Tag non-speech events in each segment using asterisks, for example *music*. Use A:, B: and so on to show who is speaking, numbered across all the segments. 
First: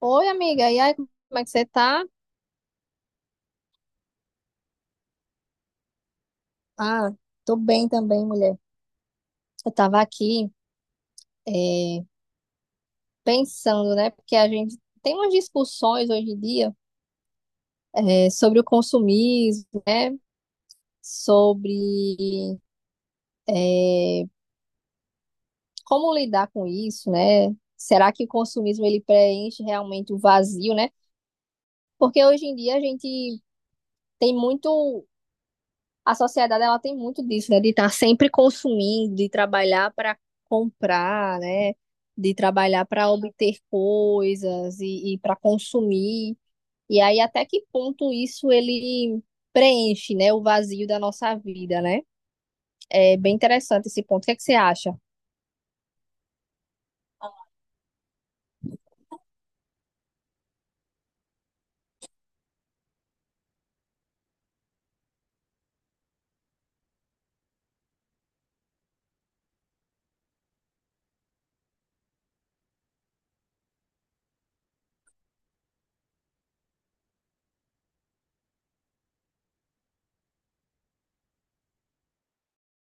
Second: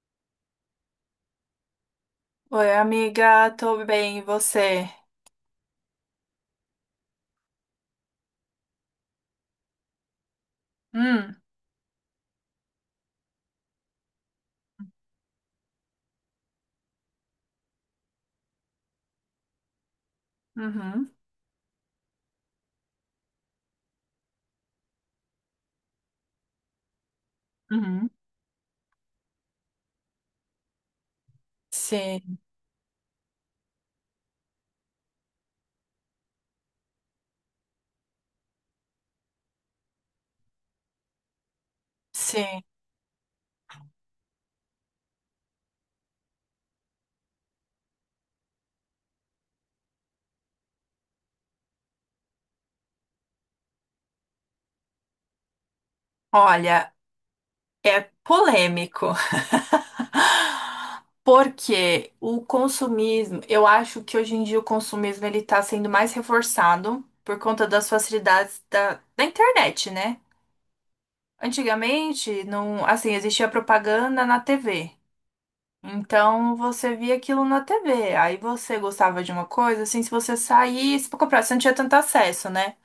A: Oi, amiga. E aí, como é que você tá?
B: Oi, amiga, tô bem, e você?
A: Ah, tô bem também, mulher. Eu tava aqui,
B: Hum,
A: é, pensando, né? Porque a gente tem umas discussões hoje em dia, sobre o consumismo, né?
B: uhum,
A: Sobre, é, como lidar com isso, né?
B: uhum.
A: Será que o consumismo ele preenche realmente o vazio, né? Porque
B: Sim,
A: hoje em dia a gente tem muito. A sociedade ela tem muito disso, né? De estar sempre consumindo, de trabalhar para comprar, né? De
B: sim.
A: trabalhar para obter coisas e para consumir. E aí, até que ponto isso ele preenche, né? O vazio da nossa vida, né? É bem interessante esse ponto. O que é que você acha?
B: Olha, é polêmico, *laughs* porque o consumismo, eu acho que hoje em dia o consumismo ele tá sendo mais reforçado por conta das facilidades da internet, né? Antigamente, não, assim, existia propaganda na TV. Então você via aquilo na TV. Aí você gostava de uma coisa, assim, se você saísse pra comprar, você não tinha tanto acesso, né?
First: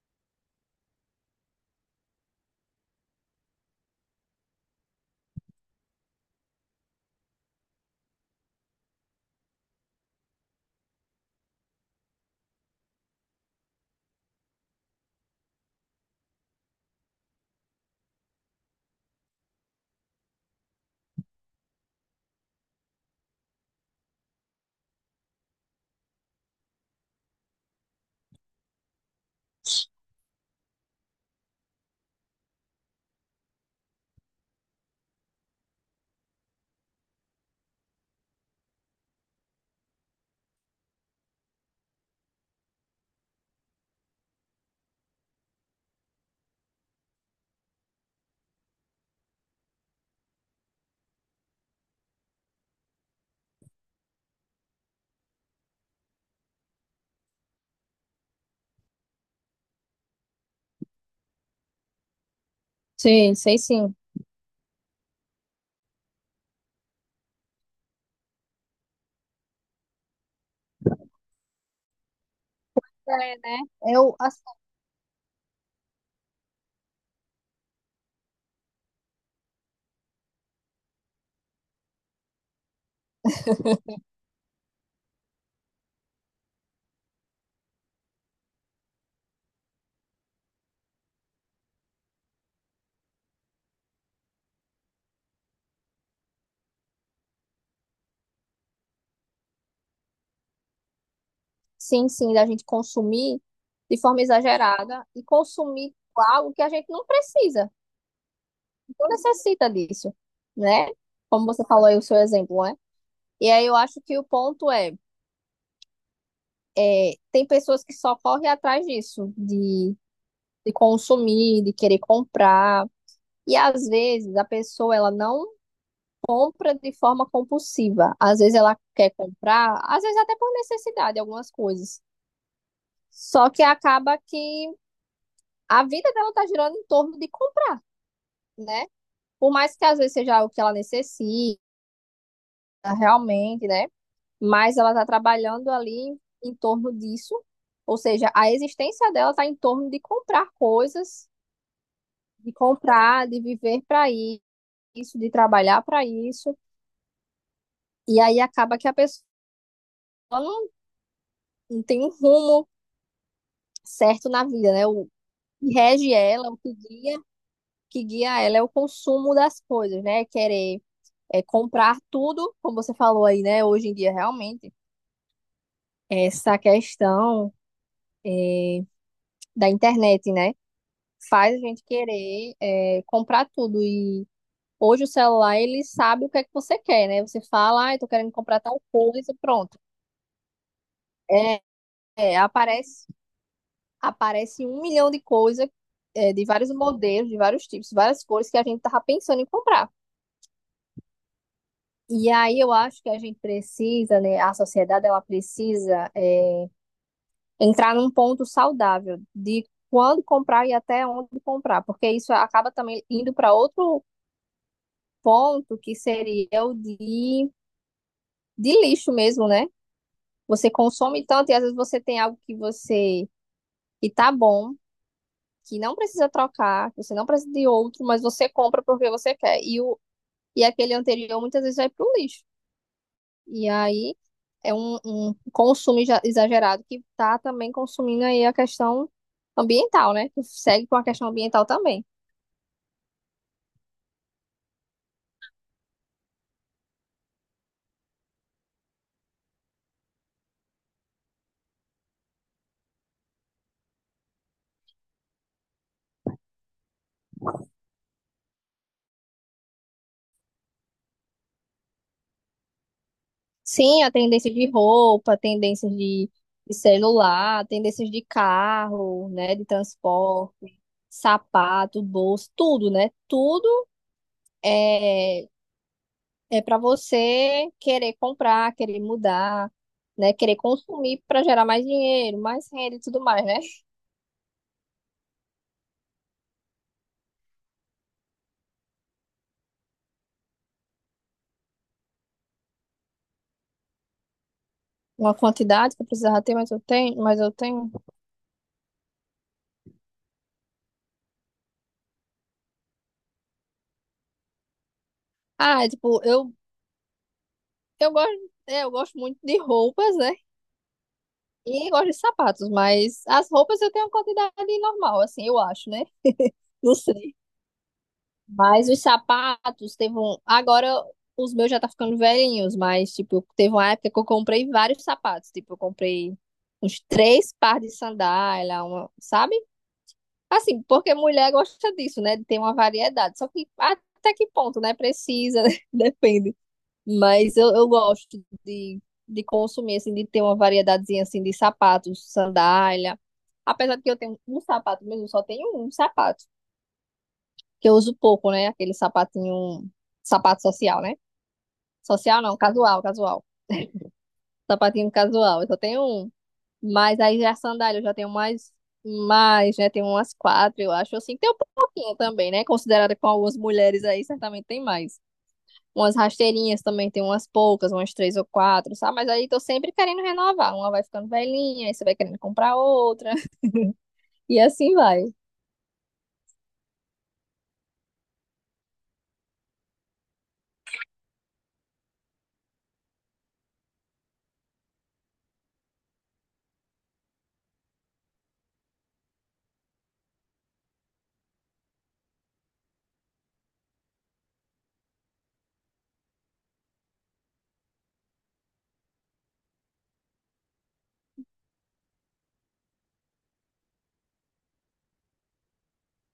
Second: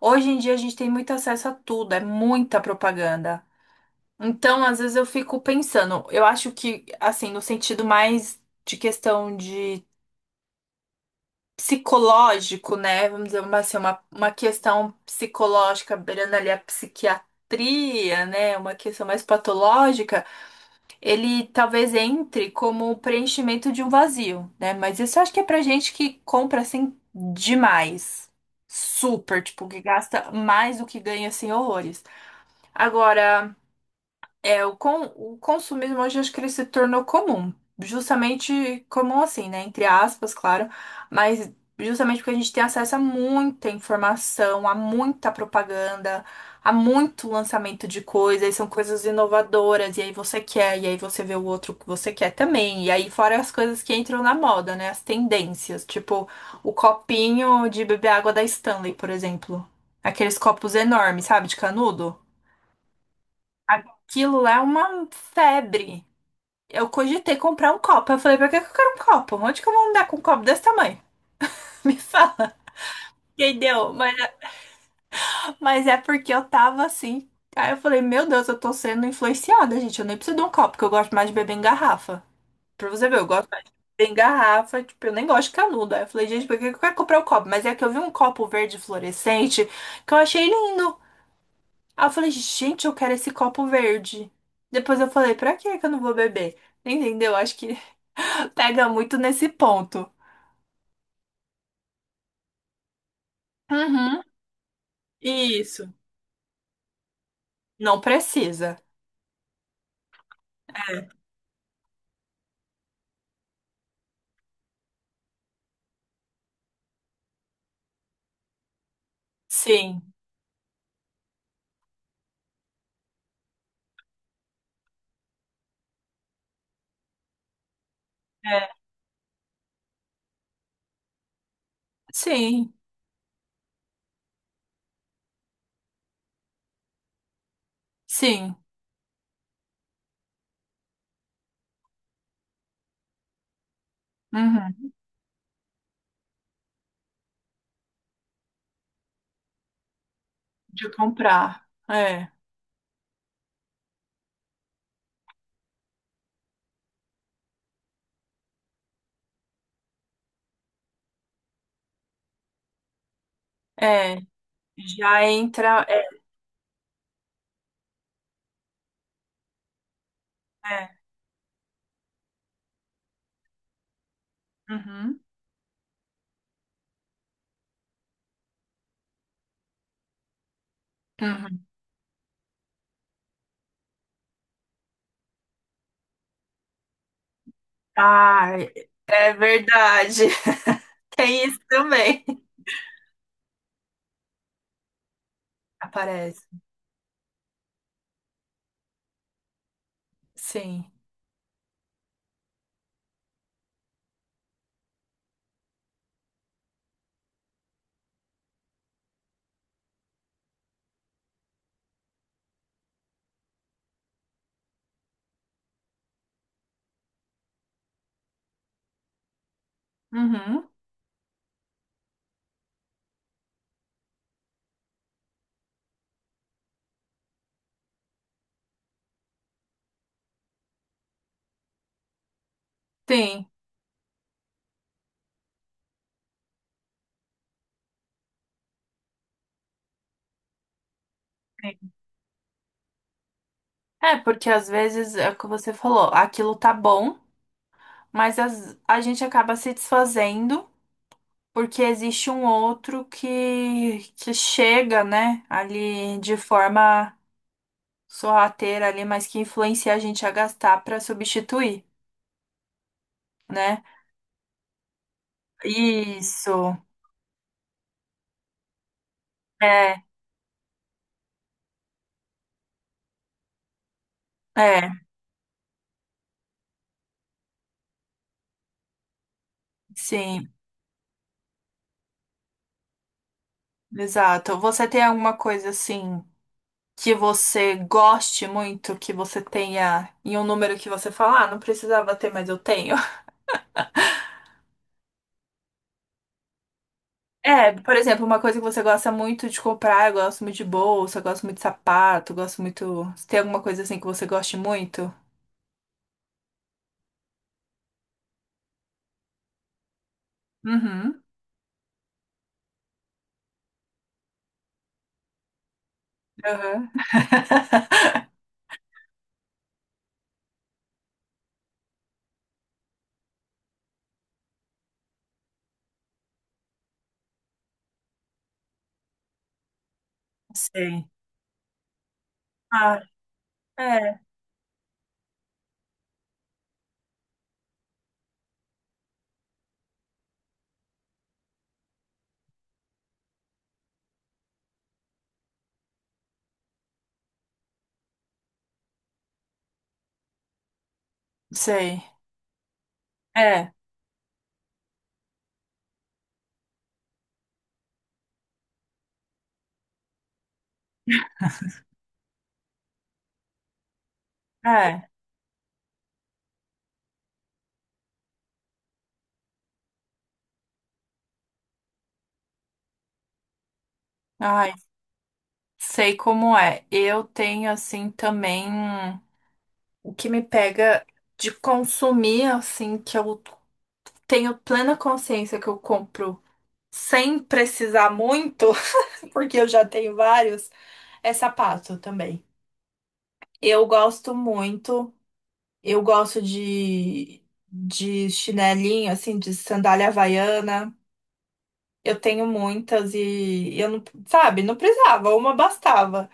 B: Hoje em dia a gente tem muito acesso a tudo, é muita propaganda. Então, às vezes eu fico pensando, eu acho que, assim, no sentido mais de questão de psicológico, né? Vamos assim, uma questão psicológica, beirando ali a psiquiatria, né? Uma questão mais patológica, ele talvez entre como o preenchimento de um vazio, né? Mas isso eu acho que é pra gente que compra, assim, demais. Super, tipo, que gasta mais do que ganha, assim, horrores. Agora, o consumismo hoje acho que ele se tornou comum. Justamente comum assim, né? Entre aspas, claro. Mas justamente porque a gente tem acesso a muita informação, a muita propaganda, a muito lançamento de coisas, e são coisas inovadoras, e aí você quer, e aí você vê o outro que você quer também. E aí fora as coisas que entram na moda, né? As tendências, tipo o copinho de beber água da Stanley, por exemplo. Aqueles copos enormes, sabe? De canudo.
A: Sim, sei sim.
B: Aquilo lá é uma febre. Eu cogitei comprar um copo. Eu falei, pra que que eu quero um copo? Onde que eu vou andar com um copo desse tamanho? *laughs* Me fala.
A: É, né?
B: Entendeu?
A: Eu, assim,
B: Mas é porque eu tava assim. Aí eu falei, meu Deus, eu tô sendo influenciada, gente. Eu nem preciso de um copo, porque eu gosto mais de beber em garrafa. Pra você ver, eu gosto mais de beber em garrafa. Tipo, eu nem gosto de canudo. Aí eu falei, gente, por que que eu quero comprar um copo? Mas é que eu vi um copo verde fluorescente que eu achei lindo. Aí eu falei, gente, eu quero esse copo verde. Depois eu falei, pra que que eu não vou beber? Entendeu? Acho que *laughs* pega muito nesse ponto.
A: sim, sim, da gente consumir de forma
B: Uhum.
A: exagerada e
B: Isso.
A: consumir algo que a gente não precisa.
B: Não precisa.
A: Não necessita disso, né?
B: É.
A: Como você falou aí o seu exemplo, né? E aí eu acho que o ponto é, tem pessoas que só correm atrás disso, de,
B: Sim.
A: de consumir, de querer comprar. E às vezes a pessoa ela não compra de forma compulsiva. Às vezes
B: É.
A: ela quer comprar, às vezes até por necessidade, algumas coisas.
B: Sim.
A: Só que acaba que a vida dela tá girando em torno de comprar,
B: Sim.
A: né? Por mais que às vezes seja algo que ela necessita realmente, né? Mas ela
B: Uhum.
A: está trabalhando ali em torno disso, ou seja, a existência dela está em torno de comprar
B: De
A: coisas,
B: comprar. É.
A: de comprar, de viver para isso, de trabalhar para isso, e aí acaba que a pessoa não, não tem um rumo
B: É.
A: certo na vida, né? O
B: Já
A: que
B: entra. É.
A: rege ela, o que guia ela é o consumo das coisas, né? Querer
B: É.
A: comprar tudo, como você falou aí, né? Hoje em dia, realmente,
B: Uhum.
A: essa questão da internet, né? Faz a
B: Uhum.
A: gente querer comprar tudo. E hoje o celular, ele sabe o que é que você quer, né? Você fala, ah, eu tô querendo comprar
B: Ai,
A: tal
B: é
A: coisa, pronto.
B: verdade. *laughs* Tem isso
A: É,
B: também.
A: é, aparece, aparece um milhão de coisas, de
B: Aparece.
A: vários modelos, de vários tipos, várias cores que a gente tava pensando em comprar.
B: Sim.
A: E aí eu acho que a gente precisa, né? A sociedade, ela precisa entrar num ponto saudável de quando comprar e até onde comprar, porque isso acaba também indo para outro ponto que seria o de lixo mesmo, né?
B: Uhum.
A: Você consome tanto e às vezes você tem algo que tá bom, que não precisa trocar, que você não precisa de outro, mas você compra porque você quer. E aquele anterior muitas vezes vai pro lixo.
B: Sim.
A: E aí é um consumo exagerado que tá também consumindo aí a questão ambiental, né? Que segue com a questão ambiental também.
B: É, porque às vezes é o que você falou, aquilo tá bom, a gente acaba se desfazendo porque existe um outro que chega, né, ali de forma sorrateira ali, mas que influencia a gente a gastar pra substituir, né?
A: Sim, a tendência de roupa, tendências de
B: Isso.
A: celular, tendências de carro, né, de
B: É,
A: transporte, sapato, bolso, tudo, né? Tudo
B: é,
A: é é para você querer comprar, querer mudar, né,
B: sim,
A: querer consumir para gerar mais dinheiro, mais renda e tudo mais, né?
B: exato. Você tem alguma coisa assim que você goste muito, que você tenha em um número que você fala, ah, não precisava ter, mas eu tenho?
A: Uma quantidade que eu precisava ter, mas eu tenho, mas eu
B: É,
A: tenho.
B: por exemplo, uma coisa que você gosta muito de comprar, eu gosto muito de bolsa, eu gosto muito de sapato, eu gosto muito. Tem alguma coisa assim que você goste muito?
A: Ah, é tipo, eu gosto muito de roupas, né?
B: Uhum.
A: E gosto de sapatos, mas as roupas eu tenho uma quantidade normal, assim, eu acho, né?
B: Aham.
A: Não sei. Mas os sapatos teve um. Agora os meus já tá ficando velhinhos, mas, tipo, teve uma época que eu comprei vários sapatos. Tipo, eu comprei uns três par de sandália, uma, sabe? Assim,
B: Sei.
A: porque mulher gosta disso, né? De ter uma
B: Ah,
A: variedade. Só que
B: é.
A: até que ponto, né? Precisa, né? *laughs* Depende. Mas eu gosto de consumir, assim, de ter uma variedadezinha, assim, de sapatos, sandália. Apesar de que eu tenho um sapato mesmo, só tenho um sapato. Que eu uso pouco, né? Aquele sapatinho, sapato social, né?
B: Sei.
A: Social não, casual, casual.
B: É,
A: Sapatinho casual, eu só tenho um. Mas aí já é sandália, eu já tenho mais, mais, né? Tenho umas quatro, eu acho, assim. Tem um pouquinho também, né? Considerada com algumas mulheres aí, certamente tem
B: é.
A: mais. Umas rasteirinhas também, tem umas poucas, umas três ou quatro, sabe? Mas aí tô sempre querendo renovar. Uma vai ficando velhinha, aí você vai querendo comprar outra. *laughs* E
B: Ai,
A: assim vai.
B: sei como é. Eu tenho assim também o que me pega de consumir assim que eu tenho plena consciência que eu compro sem precisar muito, *laughs* porque eu já tenho vários, é sapato também. Eu gosto muito. Eu gosto de chinelinho, assim, de sandália havaiana. Eu tenho muitas e eu não, sabe, não precisava, uma bastava.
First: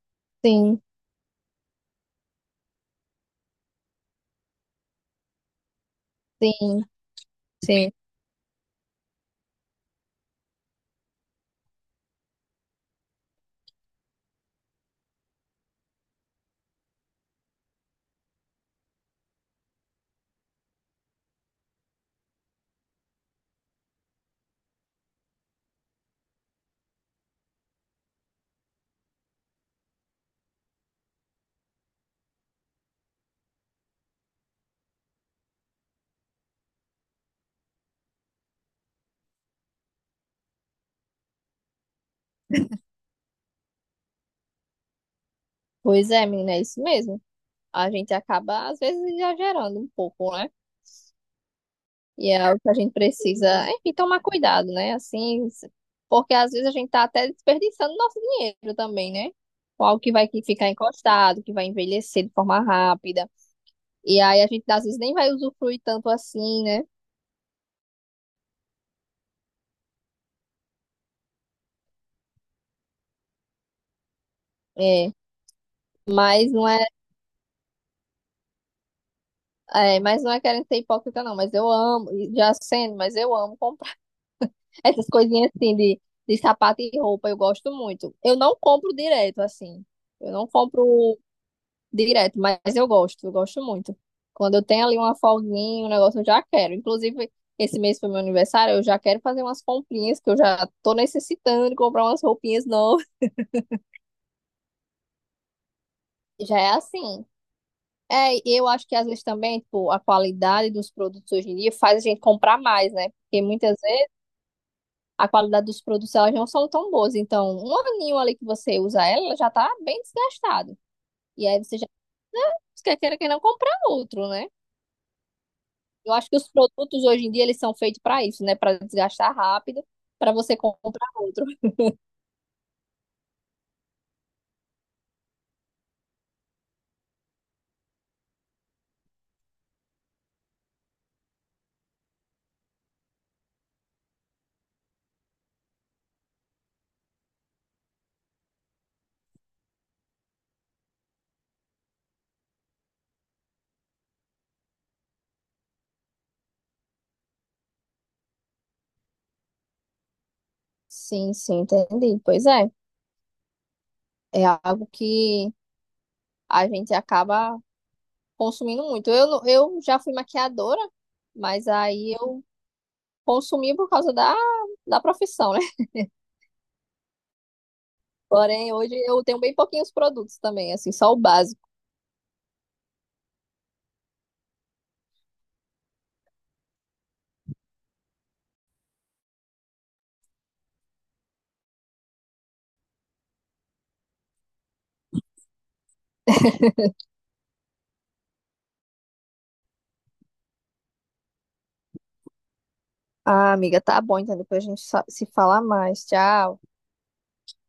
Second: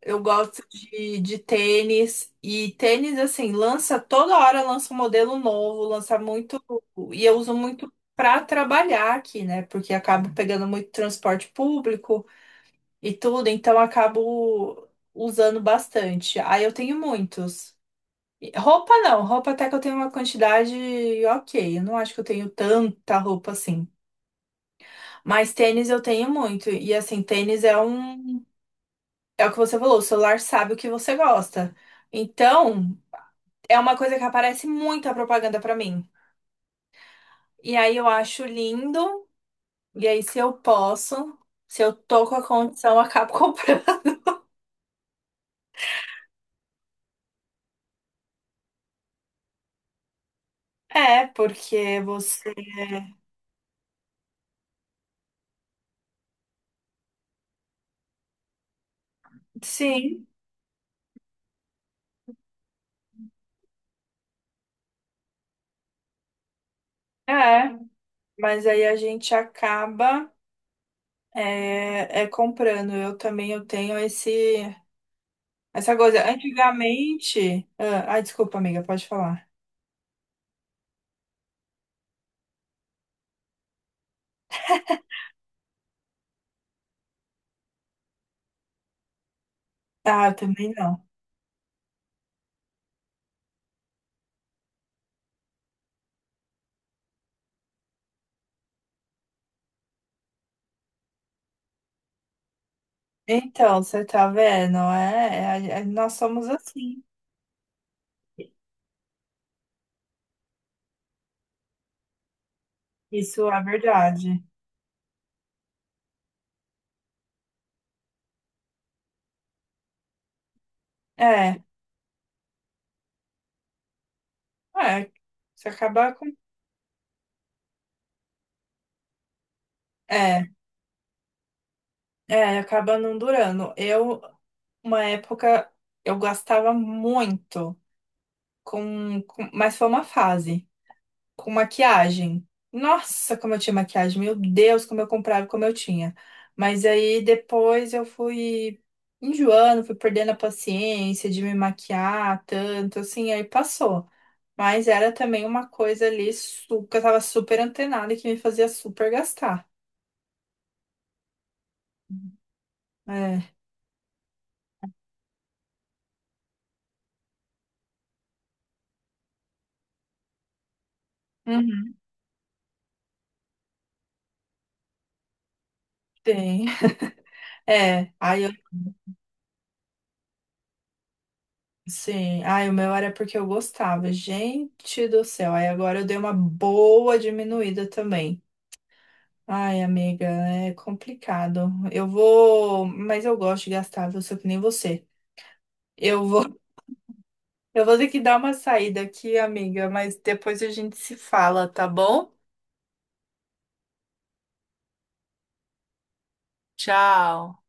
B: Eu gosto
A: Sim,
B: de tênis e tênis, assim, lança toda hora, lança um modelo novo, lança muito.
A: sim,
B: E eu uso
A: sim.
B: muito para trabalhar aqui, né? Porque acabo pegando muito transporte público e tudo, então acabo usando bastante. Aí eu tenho muitos. Roupa não, roupa até que eu tenho uma quantidade ok. Eu não acho que eu tenho tanta roupa assim. Mas tênis eu tenho muito. E assim, tênis é um. É o que você falou, o celular sabe o que você gosta. Então, é uma coisa que aparece muita propaganda pra mim. E aí eu acho lindo. E aí, se eu posso, se eu tô com a condição, eu acabo *laughs* comprando.
A: Pois é, menina, é isso mesmo. A gente acaba, às vezes, exagerando um pouco, né?
B: É, porque
A: E
B: você.
A: é o que a gente precisa, enfim, tomar cuidado, né? Assim, porque às vezes a gente tá até desperdiçando nosso dinheiro também, né? Com algo que
B: Sim,
A: vai que ficar encostado, que vai envelhecer de forma rápida. E aí a gente, às vezes, nem vai usufruir tanto assim, né?
B: é. Mas aí a gente acaba. É, é comprando. Eu também eu tenho esse
A: É.
B: essa coisa.
A: Mas não é,
B: Antigamente, ah, ai, desculpa, amiga, pode falar.
A: mas não é querendo ser hipócrita, não. Mas eu amo, e já sendo, mas eu amo comprar *laughs* essas coisinhas assim de sapato e roupa, eu gosto muito. Eu não compro direto, assim.
B: Ah,
A: Eu
B: eu
A: não
B: também não.
A: compro direto, mas eu gosto muito. Quando eu tenho ali uma folguinha, um negócio, eu já quero. Inclusive, esse mês foi meu aniversário, eu já quero fazer umas comprinhas, que eu já tô necessitando de comprar umas roupinhas novas. *laughs*
B: Então, você tá vendo? Nós somos
A: Já é
B: assim.
A: assim. É, e eu acho que às vezes também, tipo, a qualidade dos produtos hoje em dia faz a gente comprar mais, né? Porque
B: Isso é
A: muitas vezes
B: verdade.
A: a qualidade dos produtos elas não são tão boas. Então, um aninho ali que você usa ela, ela já tá bem desgastado. E
B: É,
A: aí você já quer queira que não comprar outro, né?
B: é, se
A: Eu
B: acabar com
A: acho que os produtos hoje em dia eles são feitos para isso, né? Para desgastar rápido, para
B: é,
A: você comprar outro.
B: é, acaba não durando. Eu, uma época, eu gastava muito mas foi uma fase. Com maquiagem. Nossa, como eu tinha maquiagem, meu Deus, como eu comprava, como eu tinha. Mas aí depois eu fui enjoando, fui perdendo a paciência de me maquiar tanto, assim, aí passou. Mas era também uma coisa que eu tava super antenada e que me fazia super gastar.
A: Sim, sim, entendi. Pois é,
B: É,
A: é algo que a gente acaba consumindo muito. Eu, não- eu já fui maquiadora, mas
B: uhum,
A: aí eu consumi por causa da profissão, né? *laughs*
B: tem. É, aí eu,
A: Porém, hoje eu tenho bem pouquinhos produtos também, assim, só o básico.
B: sim, aí o meu era porque eu gostava. Gente do céu, aí agora eu dei uma boa diminuída também. Ai, amiga, é complicado. Eu vou, mas eu gosto de gastar, viu? Sou que nem você. Eu vou, *laughs* eu vou ter que dar uma saída aqui, amiga, mas depois a gente se fala, tá bom?
A: Ah, amiga, tá bom, então depois a gente se fala mais. Tchau.
B: Tchau.